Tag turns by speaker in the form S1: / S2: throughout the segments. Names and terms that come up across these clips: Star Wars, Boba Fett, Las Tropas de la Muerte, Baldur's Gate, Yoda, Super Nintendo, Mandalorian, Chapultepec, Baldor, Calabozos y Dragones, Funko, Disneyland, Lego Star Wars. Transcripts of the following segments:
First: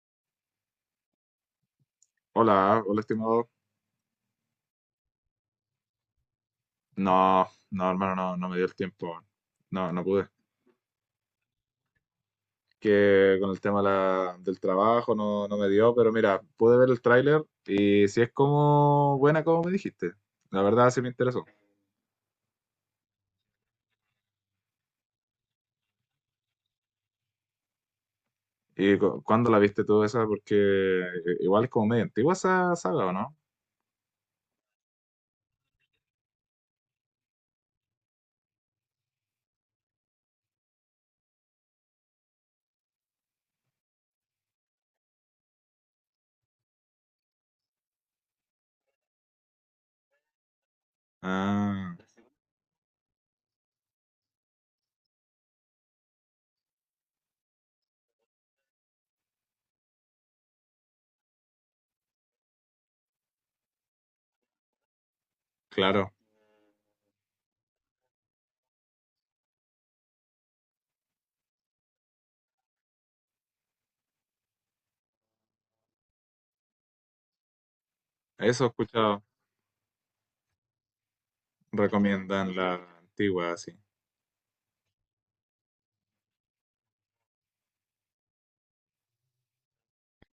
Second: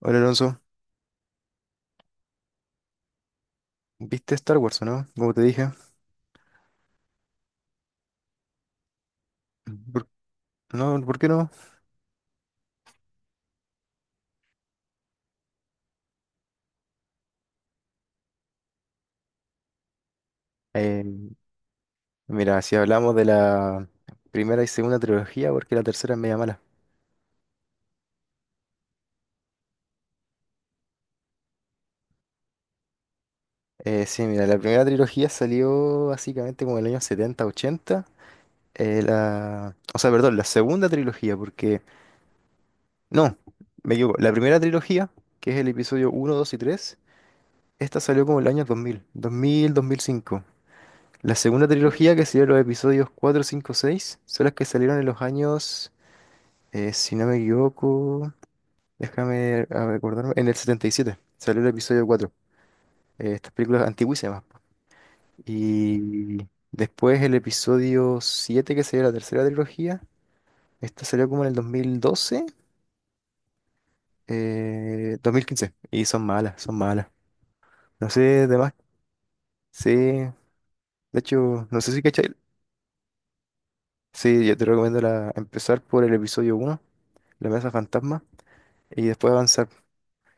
S1: Hola Alonso,
S2: Hola, hola estimado.
S1: ¿viste Star Wars o no? Como te dije.
S2: No, no, hermano, no, no me dio el tiempo. No, no
S1: ¿Por,
S2: pude.
S1: no, ¿por qué no?
S2: Que con el tema de del trabajo no me dio, pero mira, pude ver el tráiler y si es como buena como me dijiste. La verdad sí
S1: Eh,
S2: me interesó.
S1: mira, si hablamos de la primera y segunda trilogía, porque la tercera es media mala.
S2: ¿Y cuándo la viste tú esa? Porque igual es como medio antigua esa saga, ¿o no?
S1: Sí, mira, la primera trilogía salió básicamente como en el año 70 80. O sea, perdón, la segunda trilogía, porque... No, me equivoco. La primera trilogía, que es el episodio uno, 2 y tres. Esta salió como el año 2005. La segunda
S2: Ah,
S1: trilogía, que serían los episodios cuatro, cinco, 6, son las que salieron en los años. Si no me equivoco, déjame recordarme, en el 77 salió el episodio 4. Estas películas antiguísimas, po.
S2: claro.
S1: Y después el episodio 7, que sería la tercera trilogía, esta salió como en el 2012, 2015. Y son malas, son malas. No sé,
S2: Eso he
S1: demás.
S2: escuchado.
S1: Sí, de hecho, no sé si cachai.
S2: Recomiendan la antigua, sí.
S1: Sí, yo te recomiendo, empezar por el episodio uno, La Mesa Fantasma, y después avanzar.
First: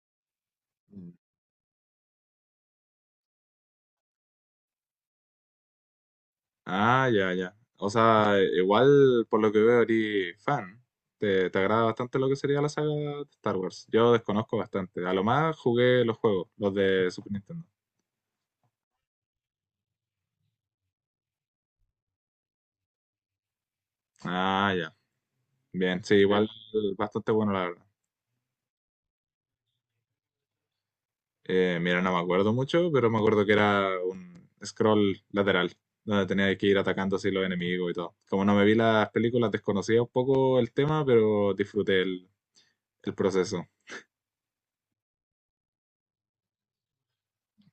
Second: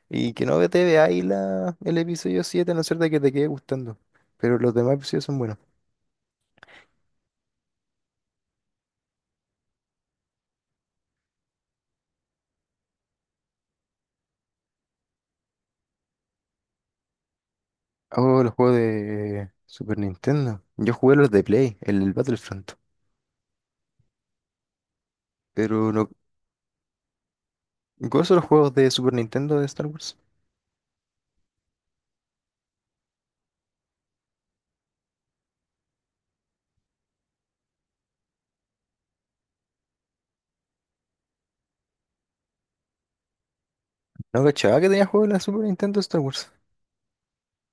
S1: Y que no te vea veáis el episodio siete, a no ser de que te quede gustando. Pero los demás episodios son buenos.
S2: Ah, ya, ya. O sea, igual por lo que veo, eres fan. Te agrada bastante lo que sería la saga de Star Wars. Yo desconozco bastante. A lo más jugué los juegos, los de Super Nintendo.
S1: Oh, los juegos de Super Nintendo. Yo jugué los de Play, el Battlefront.
S2: Ah, ya.
S1: Pero
S2: Bien,
S1: no
S2: sí, sí, igual bastante bueno, la verdad.
S1: gozo los juegos de Super Nintendo de Star Wars.
S2: Mira, no me acuerdo mucho, pero me acuerdo que era un scroll lateral, donde tenía que ir atacando así los enemigos y todo. Como no me vi las películas, desconocía un poco el tema, pero disfruté el proceso.
S1: No cachaba que tenía juegos de la Super Nintendo de Star Wars.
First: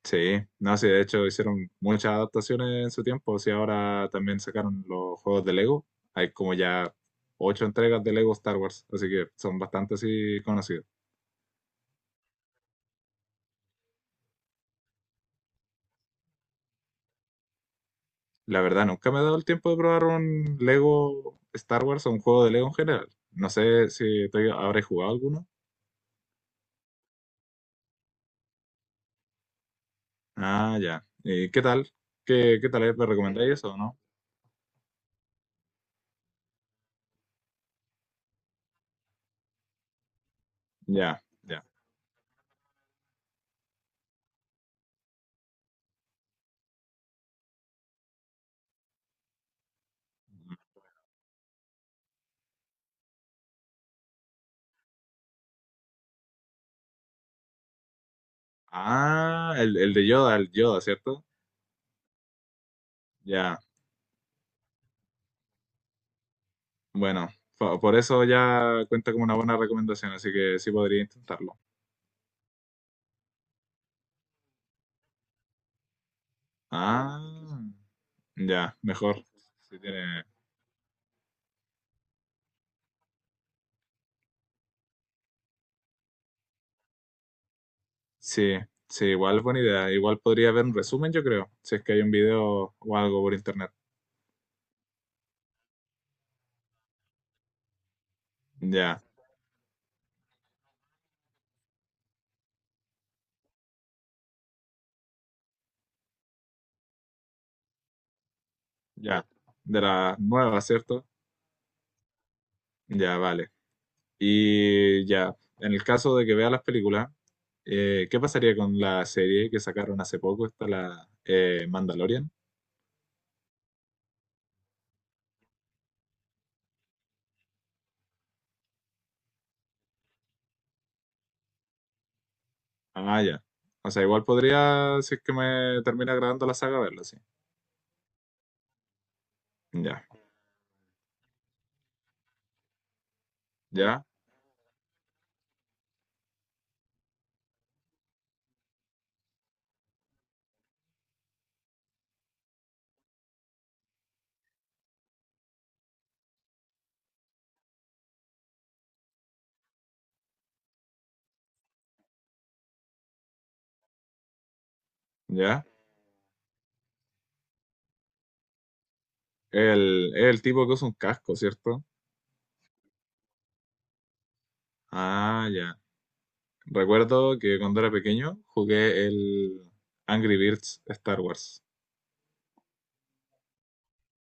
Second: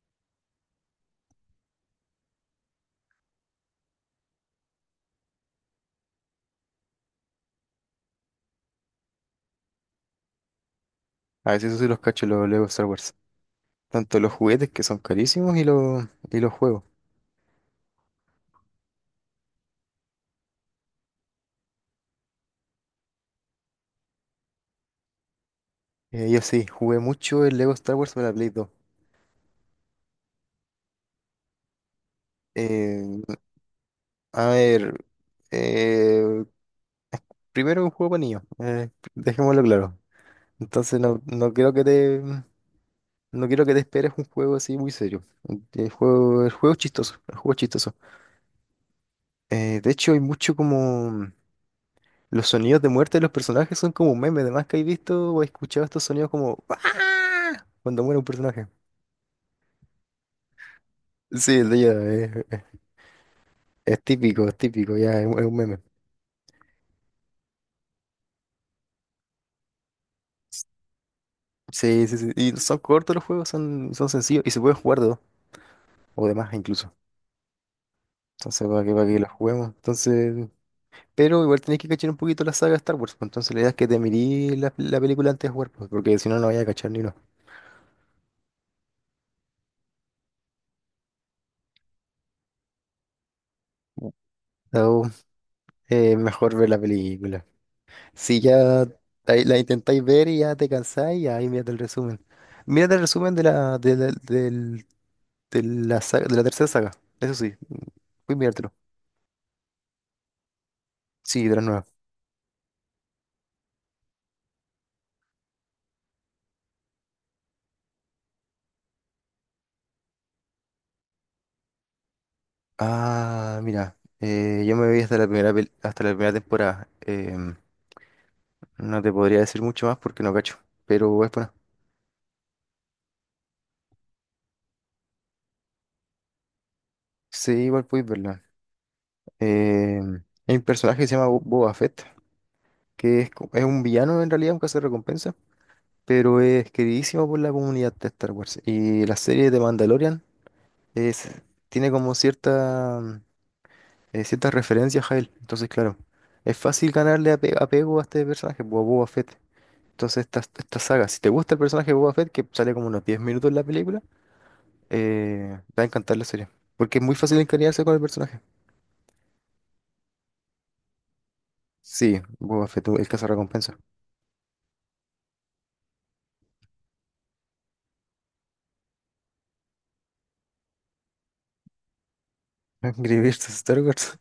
S2: Sí, no, sí, de hecho hicieron muchas adaptaciones en su tiempo. Sí, ahora también sacaron los juegos de Lego. Hay como ya ocho entregas de Lego Star Wars, así que son bastante así conocidos.
S1: A veces eso sí los cacho, los Lego Star Wars. Tanto los juguetes que son carísimos y los juegos.
S2: La verdad, nunca me he dado el tiempo de probar un Lego Star Wars o un juego de Lego en general. No sé si tú habré jugado alguno.
S1: Yo sí, jugué mucho el Lego Star Wars para la Play 2.
S2: Ah, ya. ¿Y qué tal? ¿Qué tal es? ¿Me
S1: Eh,
S2: recomendáis eso o no?
S1: a ver, eh, Primero un juego para niños, dejémoslo claro. Entonces
S2: Ya,
S1: no, no
S2: ya.
S1: quiero que te no quiero que te esperes un juego así muy serio. El juego es chistoso, el juego es chistoso. De hecho hay mucho como los sonidos de muerte de los personajes son como un meme, además que he visto o he escuchado estos sonidos como "Ah", cuando muere un personaje.
S2: Ah, el de Yoda, el Yoda, ¿cierto?
S1: Sí, el de ella
S2: Ya.
S1: es típico, ya es un meme.
S2: Bueno, por eso ya cuenta como una buena recomendación, así que sí podría intentarlo.
S1: Sí, sí, sí. Y son cortos los juegos, son sencillos y se pueden jugar de dos o de más incluso.
S2: Ah,
S1: Entonces,
S2: ya,
S1: para que
S2: mejor.
S1: los juguemos.
S2: Sí,
S1: Entonces, pero igual tenés que cachar un poquito la saga de Star Wars, pues. Entonces la idea es que te mirís la película antes de jugar, pues, porque si no, no vayas a cachar ni uno.
S2: sí, sí, igual buena idea. Igual podría haber un resumen, yo creo, si es que hay un video o algo por internet.
S1: So, Mejor ver la película. Si ya
S2: Ya,
S1: la intentáis ver y ya te cansáis, ahí mírate el resumen. Mírate el resumen de la tercera saga, eso sí, voy a mirártelo.
S2: ya. De la nueva, ¿cierto?
S1: Sí, de la nueva.
S2: Ya, vale. Y ya, en el caso de que vea las películas, ¿qué pasaría con la serie que sacaron hace poco? Está la Mandalorian.
S1: Yo me vi hasta la primera temporada. No te podría decir mucho más porque no cacho, pero es buena.
S2: Ah, ya. O sea, igual podría, si es que me termina grabando la saga, verla, sí.
S1: Sí, igual podéis verla. Eh,
S2: Ya,
S1: hay un personaje que se llama Boba Fett, que es un
S2: ya,
S1: villano en realidad, un recompensa, pero es queridísimo por la comunidad de Star Wars. Y la serie de Mandalorian es, tiene como ciertas referencias a él. Entonces, claro, es fácil ganarle apego a este personaje, Boba Fett. Entonces, esta saga, si te gusta el personaje de Boba Fett, que sale como unos 10 minutos en la película,
S2: ya.
S1: te va a encantar la serie. Porque es muy fácil encariñarse con el personaje.
S2: Es el tipo que usa un casco, ¿cierto?
S1: Sí, Boba Fett, el recompensa.
S2: Ah, ya. Recuerdo que cuando era pequeño jugué el Angry Birds Star Wars.
S1: Escribirse Star Wars.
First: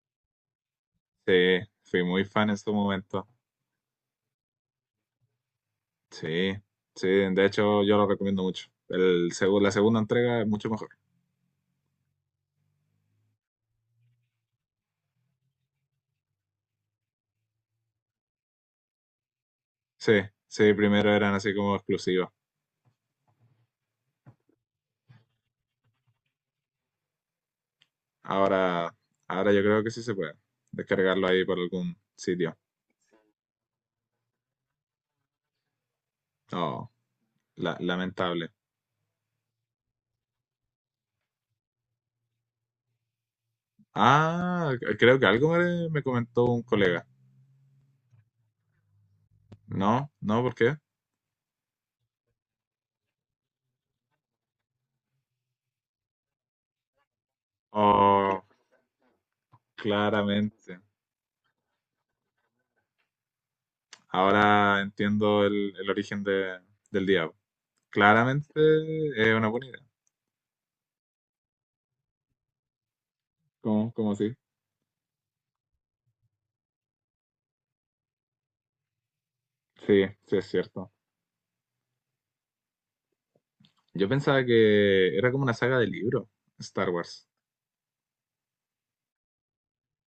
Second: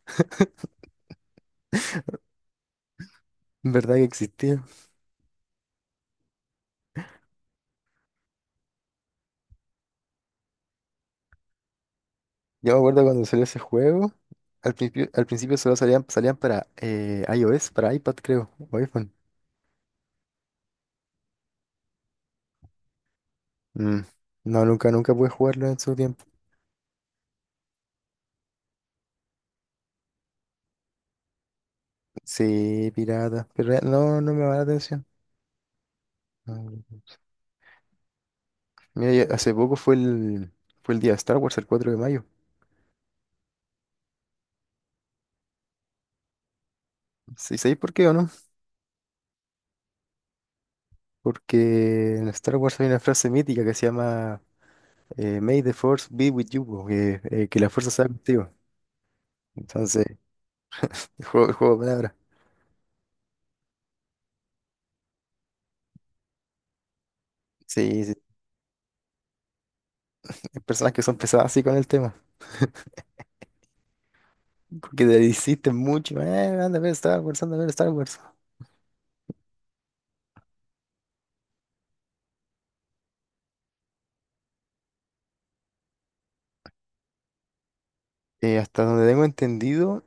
S2: Sí, fui muy fan en su momento.
S1: ¿Verdad que existía?
S2: Sí, sí, de hecho yo lo recomiendo mucho. La segunda entrega es mucho mejor.
S1: Yo me acuerdo cuando salió ese juego, al principio solo salían para iOS, para iPad creo, o iPhone.
S2: Sí, sí, primero eran así como exclusivas.
S1: Mm. No, nunca pude jugarlo en su tiempo.
S2: Ahora, ahora yo creo que sí se puede descargarlo ahí por algún sitio.
S1: Sí, pirata, pero no me va la atención.
S2: Oh,
S1: Mm.
S2: lamentable.
S1: Mira, ya hace poco fue el día de Star Wars, el 4 de mayo.
S2: Ah, creo que algo me comentó un colega.
S1: ¿Sí sabéis por qué o no?
S2: No, no, ¿por qué?
S1: Porque en Star Wars hay una frase mítica que se llama May the Force be with you, po, que la fuerza sea
S2: Oh,
S1: contigo. Entonces,
S2: claramente.
S1: el juego de palabras.
S2: Ahora entiendo el origen del diablo.
S1: Sí, sí.
S2: Claramente es una buena idea.
S1: Hay personas que son pesadas así con el tema,
S2: ¿Cómo? ¿Cómo así?
S1: que le insisten mucho, anda a ver Star Wars, anda a ver Star Wars.
S2: Sí, sí, es cierto. Yo pensaba que era como una saga de libro, Star Wars.
S1: Hasta donde tengo entendido,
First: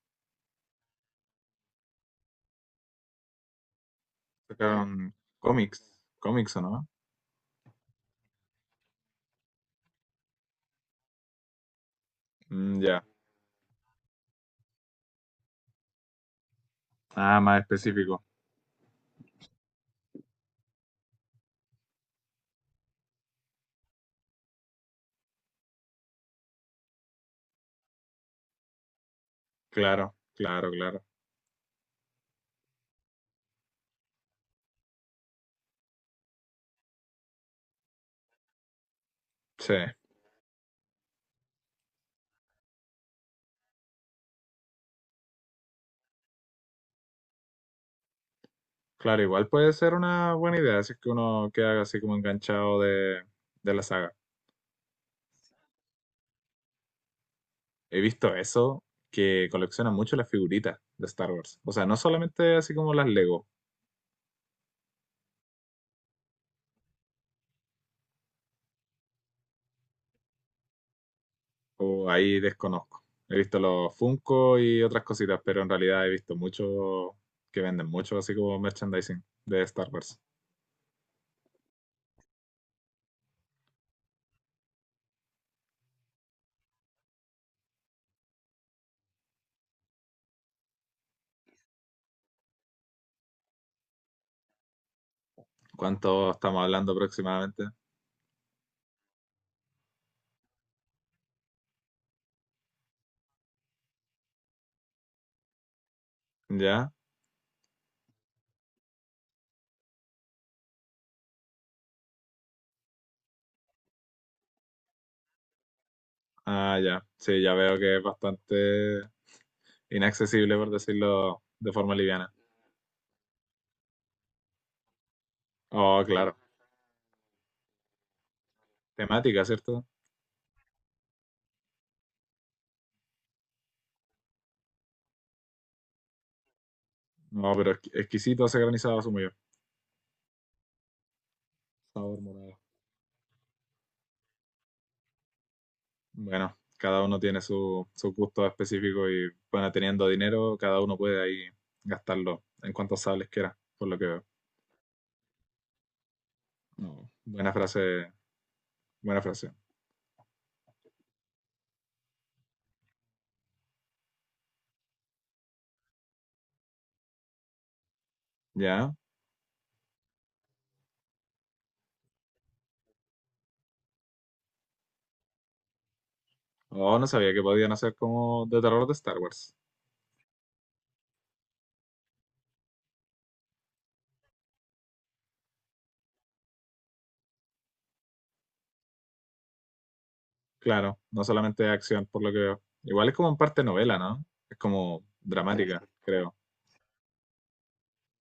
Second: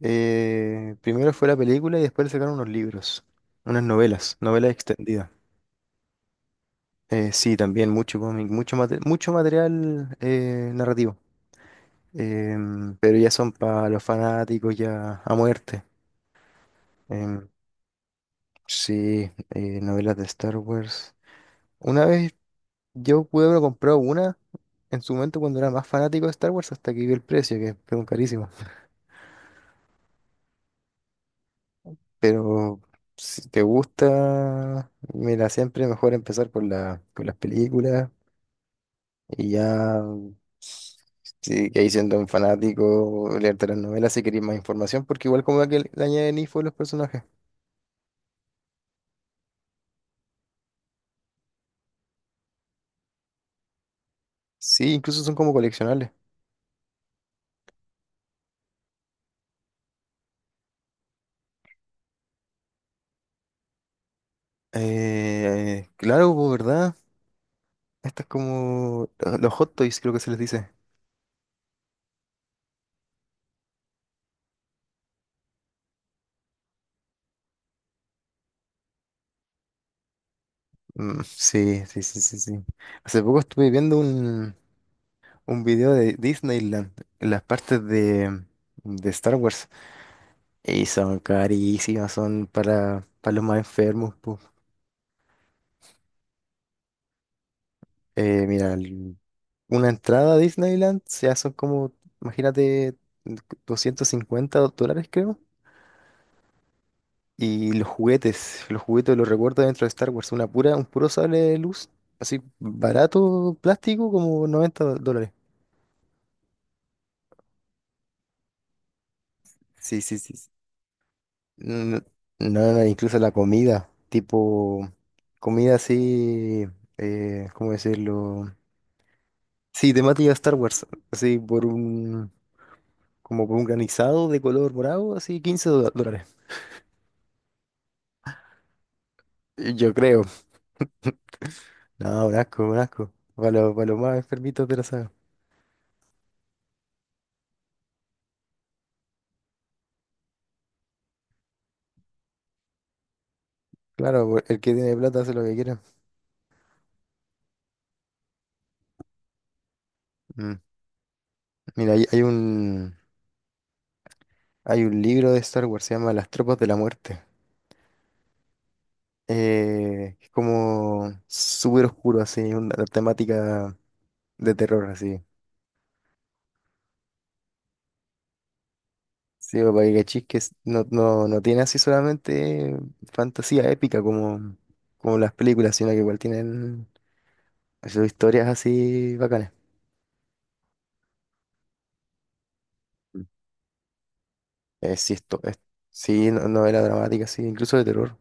S1: primero fue la película y después le sacaron unos libros, unas novelas, novelas
S2: Sacaron
S1: extendidas.
S2: cómics, ¿o no?
S1: Sí, también mucho cómic, mucho material, narrativo.
S2: Mm, ya.
S1: Pero ya son para los fanáticos ya a muerte.
S2: Ah,
S1: Em,
S2: más específico.
S1: sí, novelas de Star Wars. Una vez yo pude haber comprado una en su momento cuando era más fanático de Star Wars, hasta que vi el precio, que fueron carísimo.
S2: Claro, claro, claro.
S1: Pero si te gusta, mira, siempre mejor empezar por por las películas y
S2: Sí.
S1: ya, si que ahí siendo un fanático, leerte las novelas si querés más información, porque igual como que le añaden info a los personajes.
S2: Claro, igual puede ser una buena idea si es que uno queda así como enganchado de la saga.
S1: Sí, incluso son como coleccionables.
S2: He visto eso, que colecciona mucho las figuritas de Star Wars. O sea, no solamente así como las Lego,
S1: Claro, pues, ¿verdad? Esto es como los hot toys, creo que se les dice.
S2: o ahí desconozco. He visto los Funko y otras cositas, pero en realidad he visto mucho que venden mucho así como merchandising de Star Wars.
S1: Mm, sí, sí, sí, sí, sí. Hace poco estuve viendo un video de Disneyland, en las partes de Star Wars, y son carísimas, son para los más enfermos, pu.
S2: ¿Cuánto estamos hablando aproximadamente?
S1: Eh, mira, el- una entrada a Disneyland ya son como, imagínate, $250 creo.
S2: ¿Ya?
S1: Y los juguetes los recuerdo dentro de Star Wars, un puro sable de luz, así barato, plástico, como $90.
S2: Ah, ya. Sí, ya veo que es bastante
S1: Sí, sí, sí.
S2: inaccesible, por decirlo de forma
S1: No,
S2: liviana.
S1: no, no, incluso la comida, tipo comida
S2: Oh, claro.
S1: así, ¿cómo decirlo?
S2: Temática, ¿cierto?
S1: Sí, temática Star Wars, así como por un granizado de color morado, así 15 dólares.
S2: No, pero exquisito ese granizado asumo yo.
S1: Yo creo.
S2: Sabor
S1: No, un
S2: morado.
S1: asco, un asco. Para los más enfermitos de la saga.
S2: Bueno, cada uno tiene su gusto específico y bueno, teniendo dinero, cada uno puede ahí gastarlo en cuantos sables quiera, por lo que veo.
S1: Claro, pues, el que tiene plata hace lo que quiera.
S2: No. Buena frase, buena frase.
S1: Mm. Mira, hay un libro de Star Wars, se llama Las Tropas de la Muerte.
S2: ¿Ya?
S1: Es como súper oscuro, así, una temática. De terror, así.
S2: Oh, no sabía que podían hacer como de terror de Star Wars.
S1: Sí, porque Gachis no, no, no tiene así solamente fantasía épica como, como las películas, sino que igual tienen sus historias así bacanas.
S2: Claro, no solamente de acción, por lo que veo. Igual es
S1: Mm.
S2: como en parte novela, ¿no? Es
S1: Eh,
S2: como
S1: sí, esto, es,
S2: dramática,
S1: sí,
S2: creo.
S1: novela dramática, sí, incluso de terror.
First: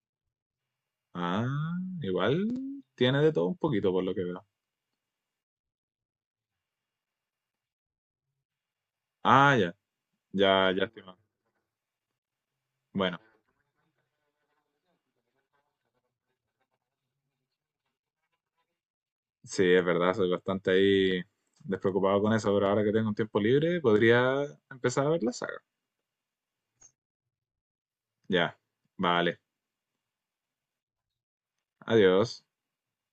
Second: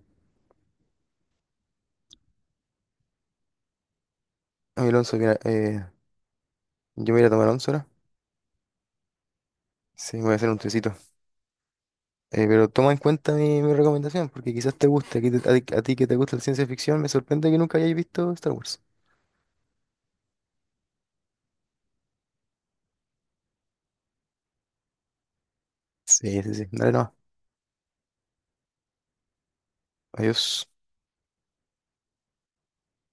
S2: Ah, igual tiene de todo un poquito, por lo que veo.
S1: Ay, Alonso, mira, yo me voy a tomar once ahora.
S2: Ah, ya,
S1: Sí, me voy a hacer un
S2: ya, ya.
S1: tecito. Pero toma en
S2: Bueno,
S1: cuenta mi recomendación, porque quizás te guste. A ti, que te gusta la ciencia ficción, me sorprende que nunca hayáis visto Star Wars.
S2: sí, es verdad, soy bastante ahí despreocupado con eso, pero ahora que tengo un tiempo libre, podría empezar a ver la saga.
S1: Sí, sí, sí. Dale, no.
S2: Ya, vale,
S1: Adiós.
S2: adiós.